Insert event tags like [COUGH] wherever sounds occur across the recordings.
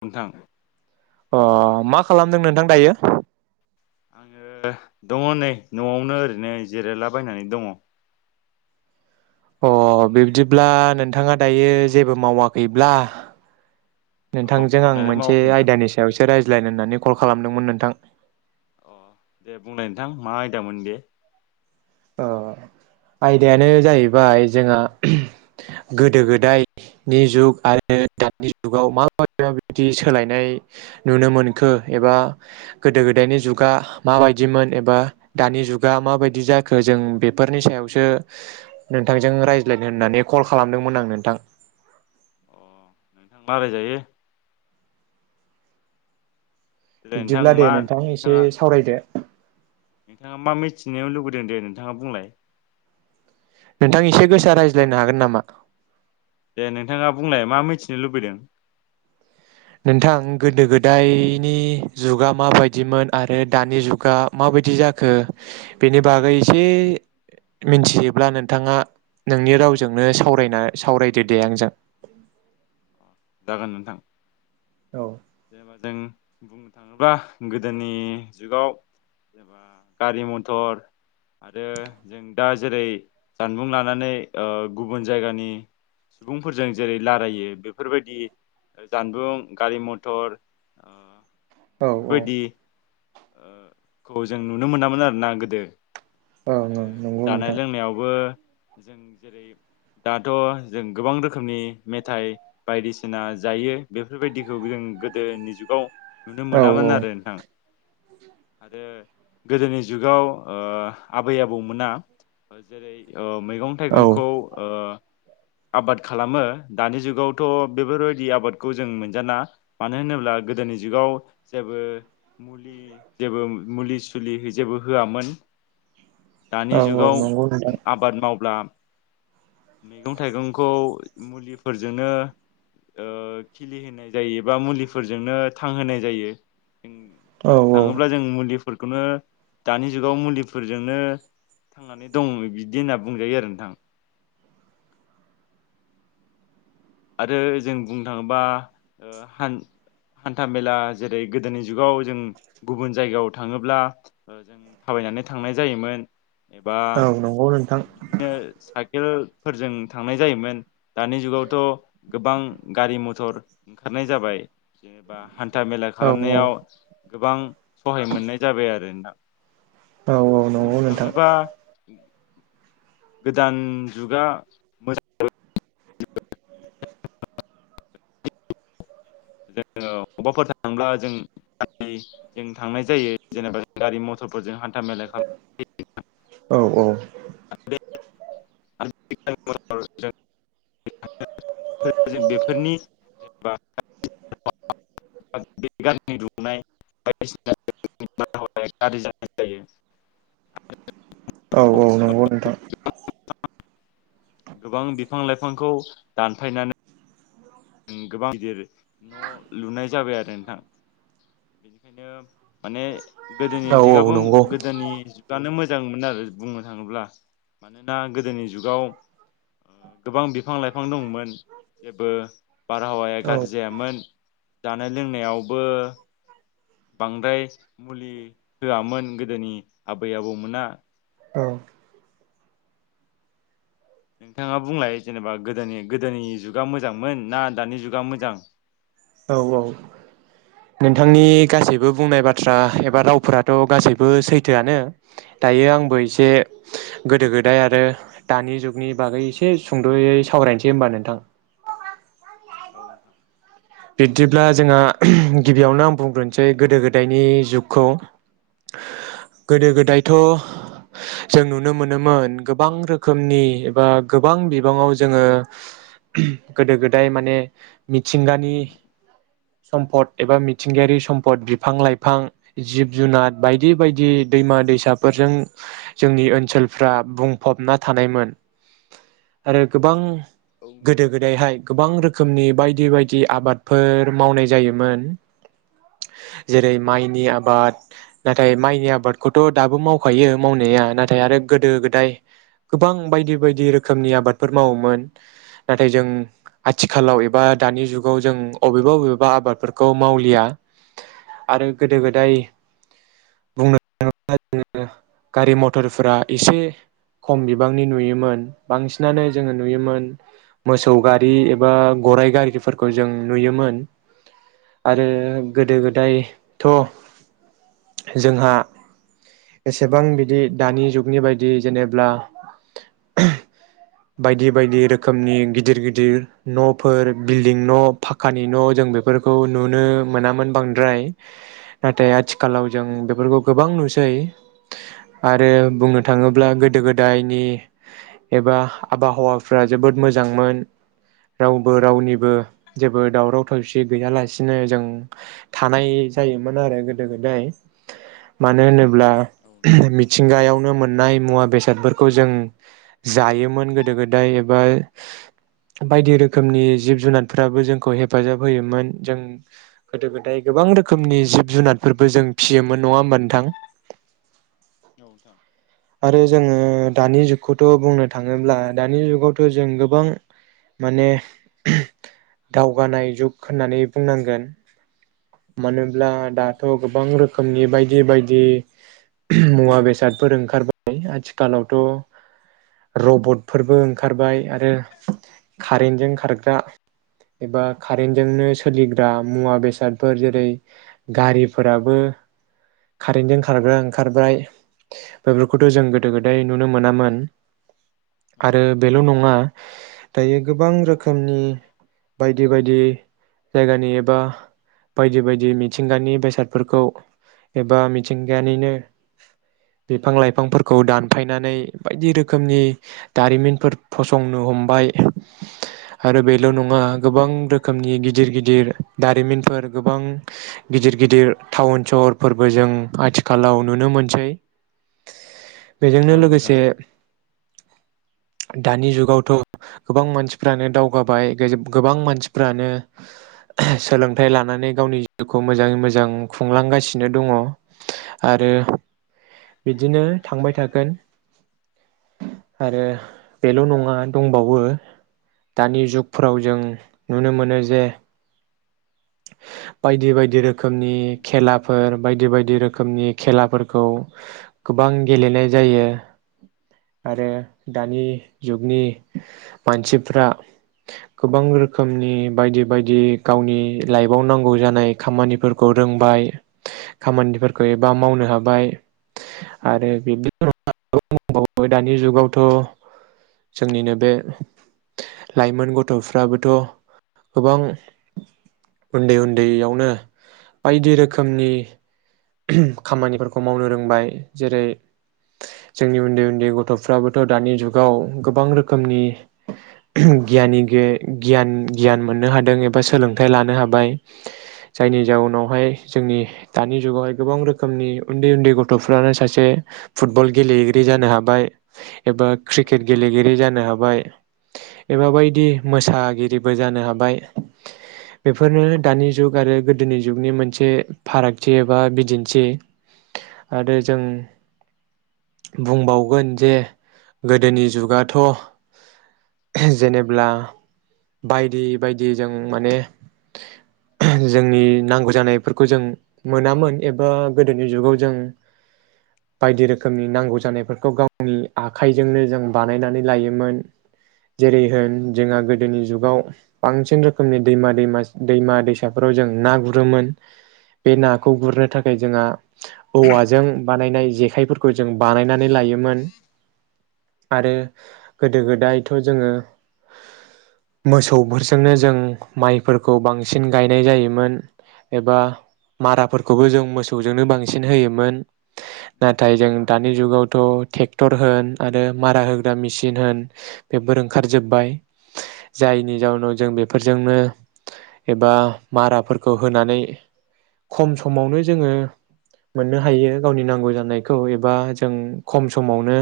नोंथां अ मा खालामदों नोंथां दायो आङो दङ नै न'आवनो ओरैनो जिरायलाबायनानै दङ अ बिब्दिब्ला नोंथाङा दायो जेबो मावाखैब्ला नोंथांजों आं मावनायालाय मोनसे मावाखै नोंथां आयदानि सायावसो रायज्लायनो होननानै कल। खालामदोंमोन नोंथां। अ दे बुंलाय नोंथां मा आयदामोन बे। ओ आयदायानो जाहैबाय जोंहा गोदो गोदायनि जुग आरो दानि जुगाव मा माबायदि सोलायनाय नुनो मोनखो एबा गोदो गोदायनि जुगा माबायदिमोन एबा दानि जुगा माबायदि जा जों बेफोरनि सायावसो नोंथांजों रायज्लायनो होननानै कल खालामदोंमोन आं नोंथां। अ नोंथां रालायजायो। देलाय नोंथां बिब्दिब्ला दे मा नोंथां एसे नोंथाङा सावरायदो। नोंथाङा मा मिथिनोनो लुुबैदों दे नोंथाङा बुंलाय। नोंथां एसे गोसा रायज्लायनो हागोन नामा? दे नोंथाङा बुंलाय मा मिथिनो लुबैदों। नोंथां गोदो गोदायनि जुगा माबायदिमोन आरो दानि जुगा माबायदि जाखो बेनि बागै एसे मिथियोब्ला नोंथाङा नोंनि रावजोंनो सावरायना सावरायदो दे आंजों। जागोन नोंथां औ जेनबा जों बुंनो थाङोब्ला गोदोनि जुगाव जेबा गारि मथर आरो जों दा जेरै जानबुं लानानै ओ गुबुन जायगानि सुबुंफोरजों जेरै रायलायो बेफोरबायदि जानबुं गारि म थर औ बेफोरबायदि औ खौ जों नुनो मोनामोन आरोना गोदो आरो नंगौ जानाय नोंथां लोंनायावबो जों जेरै दाथ' जों गोबां रोखोमनि मेथाइ बायदिसिना जायो बेफोरबायदिखौ जों गोदोनि जुगाव नुनो औ मोनामोन आरो नोंथां आरो गोदोनि जुगाव ओ आबै आबौमोना जेरै ओ मैगं औ थाइगंखौ ओ आबाद खालामो दानि जुगावथ' बेफोरबायदि आबादखौ जों मोनजाला मानो होनोब्ला गोदोनि जुगाव जेबो मुलि जेबो मुलि सुलि जेबो होआमोन दानि औ जुगाव नंगौ नोंथां आबाद मावब्ला मैगं थाइगंखौ मुलिफोरजोंनो ओ खिलिहोनाय जायो बा मुलिफोरजोंनो थांहोनाय जायो जों औ बुंनो थाङोब्ला जों मुलि फोरखौनो दानि जुगाव मुलि फोरजोंनो थांनानै दङ बिदि होनना बुंजायो आरो नोंथां आरो जों बुंनो थाङोबा ओ हान हान्थामेला जेरै गोदोनि जुगाव जों गुबुन जायगायाव थाङोब्ला ओ जों थाबायनानै थांनाय जायोमोन एबा औ नंगौ नोंथां औ औ नंगौ नोंथां बिदिनो सा इकेल फोरजों थांनाय जायोमोन दानि जुगावथ' गोबां गारि मथर ओंखारनाय जाबाय जेनेबा हान्था मेला औ खालामनायाव गोबां सहाय मोननाय जाबाय आरो नोंथां औ औ नंगौ बुंनो नोंथां थाङोबा गोदान जुगा [UNINTELLIGIBLE] [UNINTELLIGIBLE] जों अबावबाफोर थांब्ला जों जों थांनाय जायो जेनेबा गारि मथरफोरजों हान [UNINTELLIGIBLE] [UNINTELLIGIBLE] बेफोरनि [UNINTELLIGIBLE] [UNINTELLIGIBLE] औ औ नंगौ नोंथां [UNINTELLIGIBLE] गोबां बिफां लाइफांखौ दानफायनानै गोबां गिदिर न' लुनाय जाबाय आरो नोंथां बेनिखायनो माने गोदोनि औ औ दिगाबो नंगौ गोदोनि जुगानो मो जांमोन आरो बुंनो थाङोब्ला मानोना गोदोनि जुगाव ओ गोबां बिफां लाइफां दंमोन जेबो बारहावाया औ गाज्रि जायामोन जानाय लोंनायावबो बांद्राय मुलि होआमोन गोदोनि आबै आबौमोना औ नोंथाङा बुंलाय जेनेबा गोदोनि गोदोनि जुगा मोजांमोन ना दानि जुगा मोजां औ औ नोंथांनि गासैबो बुंनाय बाथ्रा एबा रावफोराथ' गासैबो सैथोआनो दायो आंबो एसे गोदो गोदाय आरो दानि जुगनि बागै एसे सुंद'यै सावरायनोसै होमबा नोंथां ओ नोंथां बिब्दिब्ला जोंहा गिबियावनो आं बुंग्रोनोसै गोदो गोदायनि जुगखौ औ गोदो गोदायथ' जों नुनो मोनोमोन गोबां रोखोमनि एबा गोबां बिबाङाव जोङो गोदो गोदाय माने मिथिंगानि सम्पद एबा मिथिंगायारि सम्पद बिफां लाइफां जिब जुनार बायदि बायदि दैमा दैसाफोरजों जोंनि ओनसोलफ्रा बुंफबना थानायमोन आरो गोबां औ नोंथां गोदो गोदायहाय गोबां रोखोमनि बायदि बायदि आबाद फोर मावनाय जायोमोन जेरै माइनि आबाद नाथाय माइनि आबादखौथ' दाबो मावखायो मावनाया नाथाय आरो गोदो गोदाय गोबां बायदि बायदि रोखोमनि आबादफोर मावोमोन नाथाय जों आथिखालाव एबा दानि जुगाव जों अबेबा बबेबा आबादफोरखौ मावलिया आरो गोदो गोदाय बुंनो थाङोब्ला जोङो गारि मथरफोरा एसे खम बिबांनि नुयोमोन बांसिनानो जोङो नुयोमोन मोसौ गारि एबा गराइ गारिफोरखौ जों नुयोमोन आरो औ नोंथां गोदो गोदायथ' जोंहा एसेबां बिदि दानि जुगनि बायदि जेनेब्ला बायदि बायदि रोखोमनि गिदिर गिदिर न'फोर बिल्डिं न' फकानि न' जों बेफोरखौ नुनो मोनामोन बांद्राय नाथाय आथिखालाव जों बेफोरखौ गोबां नुसै आरो बुंनो थाङोब्ला गोदो गोदायनि एबा आबहावाफ्रा जोबोद मोजांमोन रावबो रावनिबो जेबो दावराव दावसि गैयालासिनो जों थानाय जायोमोन आरो गोदो गोदाय मानो होनोब्ला औ नोंथां ब्ला मिथिंगायावनो मोन नाय मुवा बेसादफोरखौ जों जायोमोन गोदो गोदाय एबा बायदि रोखोमनि जिब जुनार फोराबो जोंखौ हेफाजाब होयोमोन जों गोदो गोदाय गोबां रोखोमनि जिब जुनारफोरबो जों फिसियोमोन नङा होमबा नोंथां? औ नोंथां आरो जोङो दानि जुगखौथ' बुंनो थाङोब्ला दानि जुगावथ' जों गोबां माने दावगानाय जुग होननानै बुंनांगोन। मानोब्ला औ नोंथां दाथ' गोबां रोखोमनि बायदि बे बायदि मुवा बेसादफोर ओंखार ओंखारबाय आथिखालावथ' रबटफोरबो ओंखारबाय आरो कारेन्टजों खारग्रा एबा कारेन्टजोंनो सोलिग्रा मुवा बेसादफोर जेरै गारिफोराबो कारेन्टजों खारग्रा ओंखारबाय। औ बेफोरखौथ' जों गोदो नोंथां गोदाय नुनो मोनामोन। औ आरो बेल' नोंथां नङा दायो गोबां रोखोमनि बायक बायदि बायदि जायगानि एबा बायदि बायदि मिथिंगानि बेसादफोरखौ एबा मिथिंगानिनो बिफां लाइफांफोरखौ दानफायनानै बायदि रोखोमनि दारिमिनफोर फसंनो हमबाय आरो बेल' नङा गोबां रोखोमनि गिदिर गिदिर दारिमिनफोर गोबां गिदिर गिदिर टाउन सहरफोरबो जों आथिखालाव नुनो मोनसै। बेजोंनो औ नोंथां लोगोसे दानि जुगावथ' गोबां मानसिफ्रानो दावगाबाय गोबां मानसिफ्रानो सोलोंथाइ लानानै गावनि जिउखौ मोजाङै मोजां खुंलांगासिनो दङ आरो। बिदिनो थांबाय थागोन आरो बेल' नङा दंबावो दानि जुगफ्राव जों नुनो मोनो जे बायदि बायदि रोखोम औ रोखोमनि नोंथां खेलाफोर बायदि बायदि रोखोम रोखोमनि खेलाफोरखौ गोबां गेलेनाय जायो आरो दानि जुगनि मानसिफ्रा गोबां रोखोमनि बायदि बायदि गावनि लाइफआव नांगौ जानाय खामानिफोरखौ रोंबाय खामानिफोरखौ एबा मावनो हाबाय। आरो बिब्दिबावबाय दानि जुगावथ' जोंनिनो बे लाइमोन गथ'फ्राबोथ' गोबां उन्दै उन्दैयावनो बायदि रोखोमनि खामानिफोरखौ मावनो रोंबाय जेरै जोंनि उन्दै उन्दै गथ'फ्राबोथ' दानि जुगाव गोबां रोखोमनि गियानि गे गियान गियान मोननो हादों एबा सोलोंथाइ लानो हाबाय जायनि जाउनावहाय जोंनि दानि जुगावहाय गोबां रोखोमनि उन्दै उन्दै गथ'फ्रानो सासे फुटबल गेलेगिरि जानो हाबाय। एबा औ क्रिकेट नोंथां गेलेगिरि जानो हाबाय एबा बायदि मोसागिरिबो जानो हाबाय बेफोरनो दानि जुग आरो गोदोनि जुगनि मोनसे फारागथि एबा दिन्थि आरो जों बुंबावगोन जे गोदोनि जुगाथ' जेनेब्ला बायदि बायदि जों माने जोंनि नांगौ जानायफोरखौ जों मोनामोन। एबा गोदोनि जुगाव जों बायदि रोखोमनि नांगौ जानायफोरखौ गावनि आखाइजोंनो जों बानायनानै लायोमोन जेरै होन जोंहा गोदोनि जुगाव बांसिन रोखोमनि दैमा दैम दैमा दैसाफोराव जों ना गुरोमोन। बे औ नाखौ नोंथां गुरनो जोंहा औवाजों बानायनाय जेखायफोरखौ जों बानायनानै लायोमोन आरो गोदो गोदायथ' जोङो मोसौफोरजोंनो जों माइफोरखौ बांसिन गायनाय जायोमोन एबा मारा खौबो जों मोसौजोंनो बांसिन होयोमोन। औ नाथाय जों दानि जुगावथ' थेक ट्रेक्टर होन आरो मारा होग्रा मेसिन होन बेफोर ओंखार जोब्बाय जायनि जाउनाव जों बेफोरजोंनो एबा माराफोरखौ होनानै खम सम सममावनो जोङो मोननो हायो गावनि नांगौ जानायखौ एबा जों खम समावनो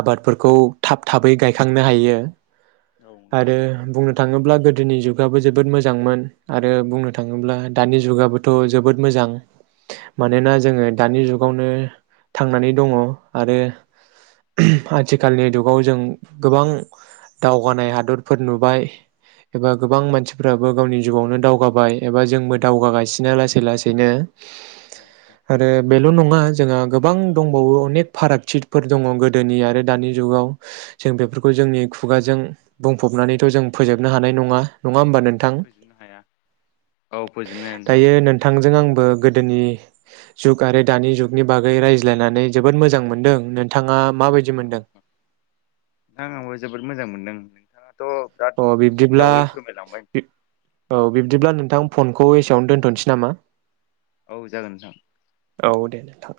आबादफोरखौ थाब थाबै गायखांनो हायो। नोंथां औ आरो बुंनो थाङोब्ला गोदो गोदोनि जुगाबबो जोबोद मोजांमोन। आरो बुंनो थाङोब्ला। नि जुगाबोथ' जोबोद मोजां। नोंथां औ मानोना जोङो दानि जुगावनो। थांनानै दङ आरो आथिखालनि जुगाव जों गोबां दावगानाय हादरफोर नुबाय एबा गोबां मानसिफ्राबो गावनि जिउावनो दावगाबाय एबा जों मो दावगा गासिनो लासै लासैनो औ नोंथां आरो बेल' नङा जोंहा गोबां दंबावो अनेक फारागथितफोर दङ गोदोनि आरो दानि जुगाव जों बेफोरखौ जोंनि खुगाजों बुंफबनानैथ' जों फोजोबनो हानाय नङा होमबा नोंथां फोजोबनो हाया औ। फोजोबनायानो दा दायो नोंथांजों आंबो गोदोनि जुग आरो दानि जुगनि बागै रायज्लायनानै जोबोद मोजां मोनदों नोंथाङा। माबायदि औ मोनदों ना आंबो जोबोद मोजां मोनदों। नोंथाङा। अ बिब्दिब्ला नोंथां औ बि बिदिब्ला नोंथां फनखौ एसेयावनो दोनथ'नोसै नामा? औ जागोन नोंथां। औ दे नोंथां।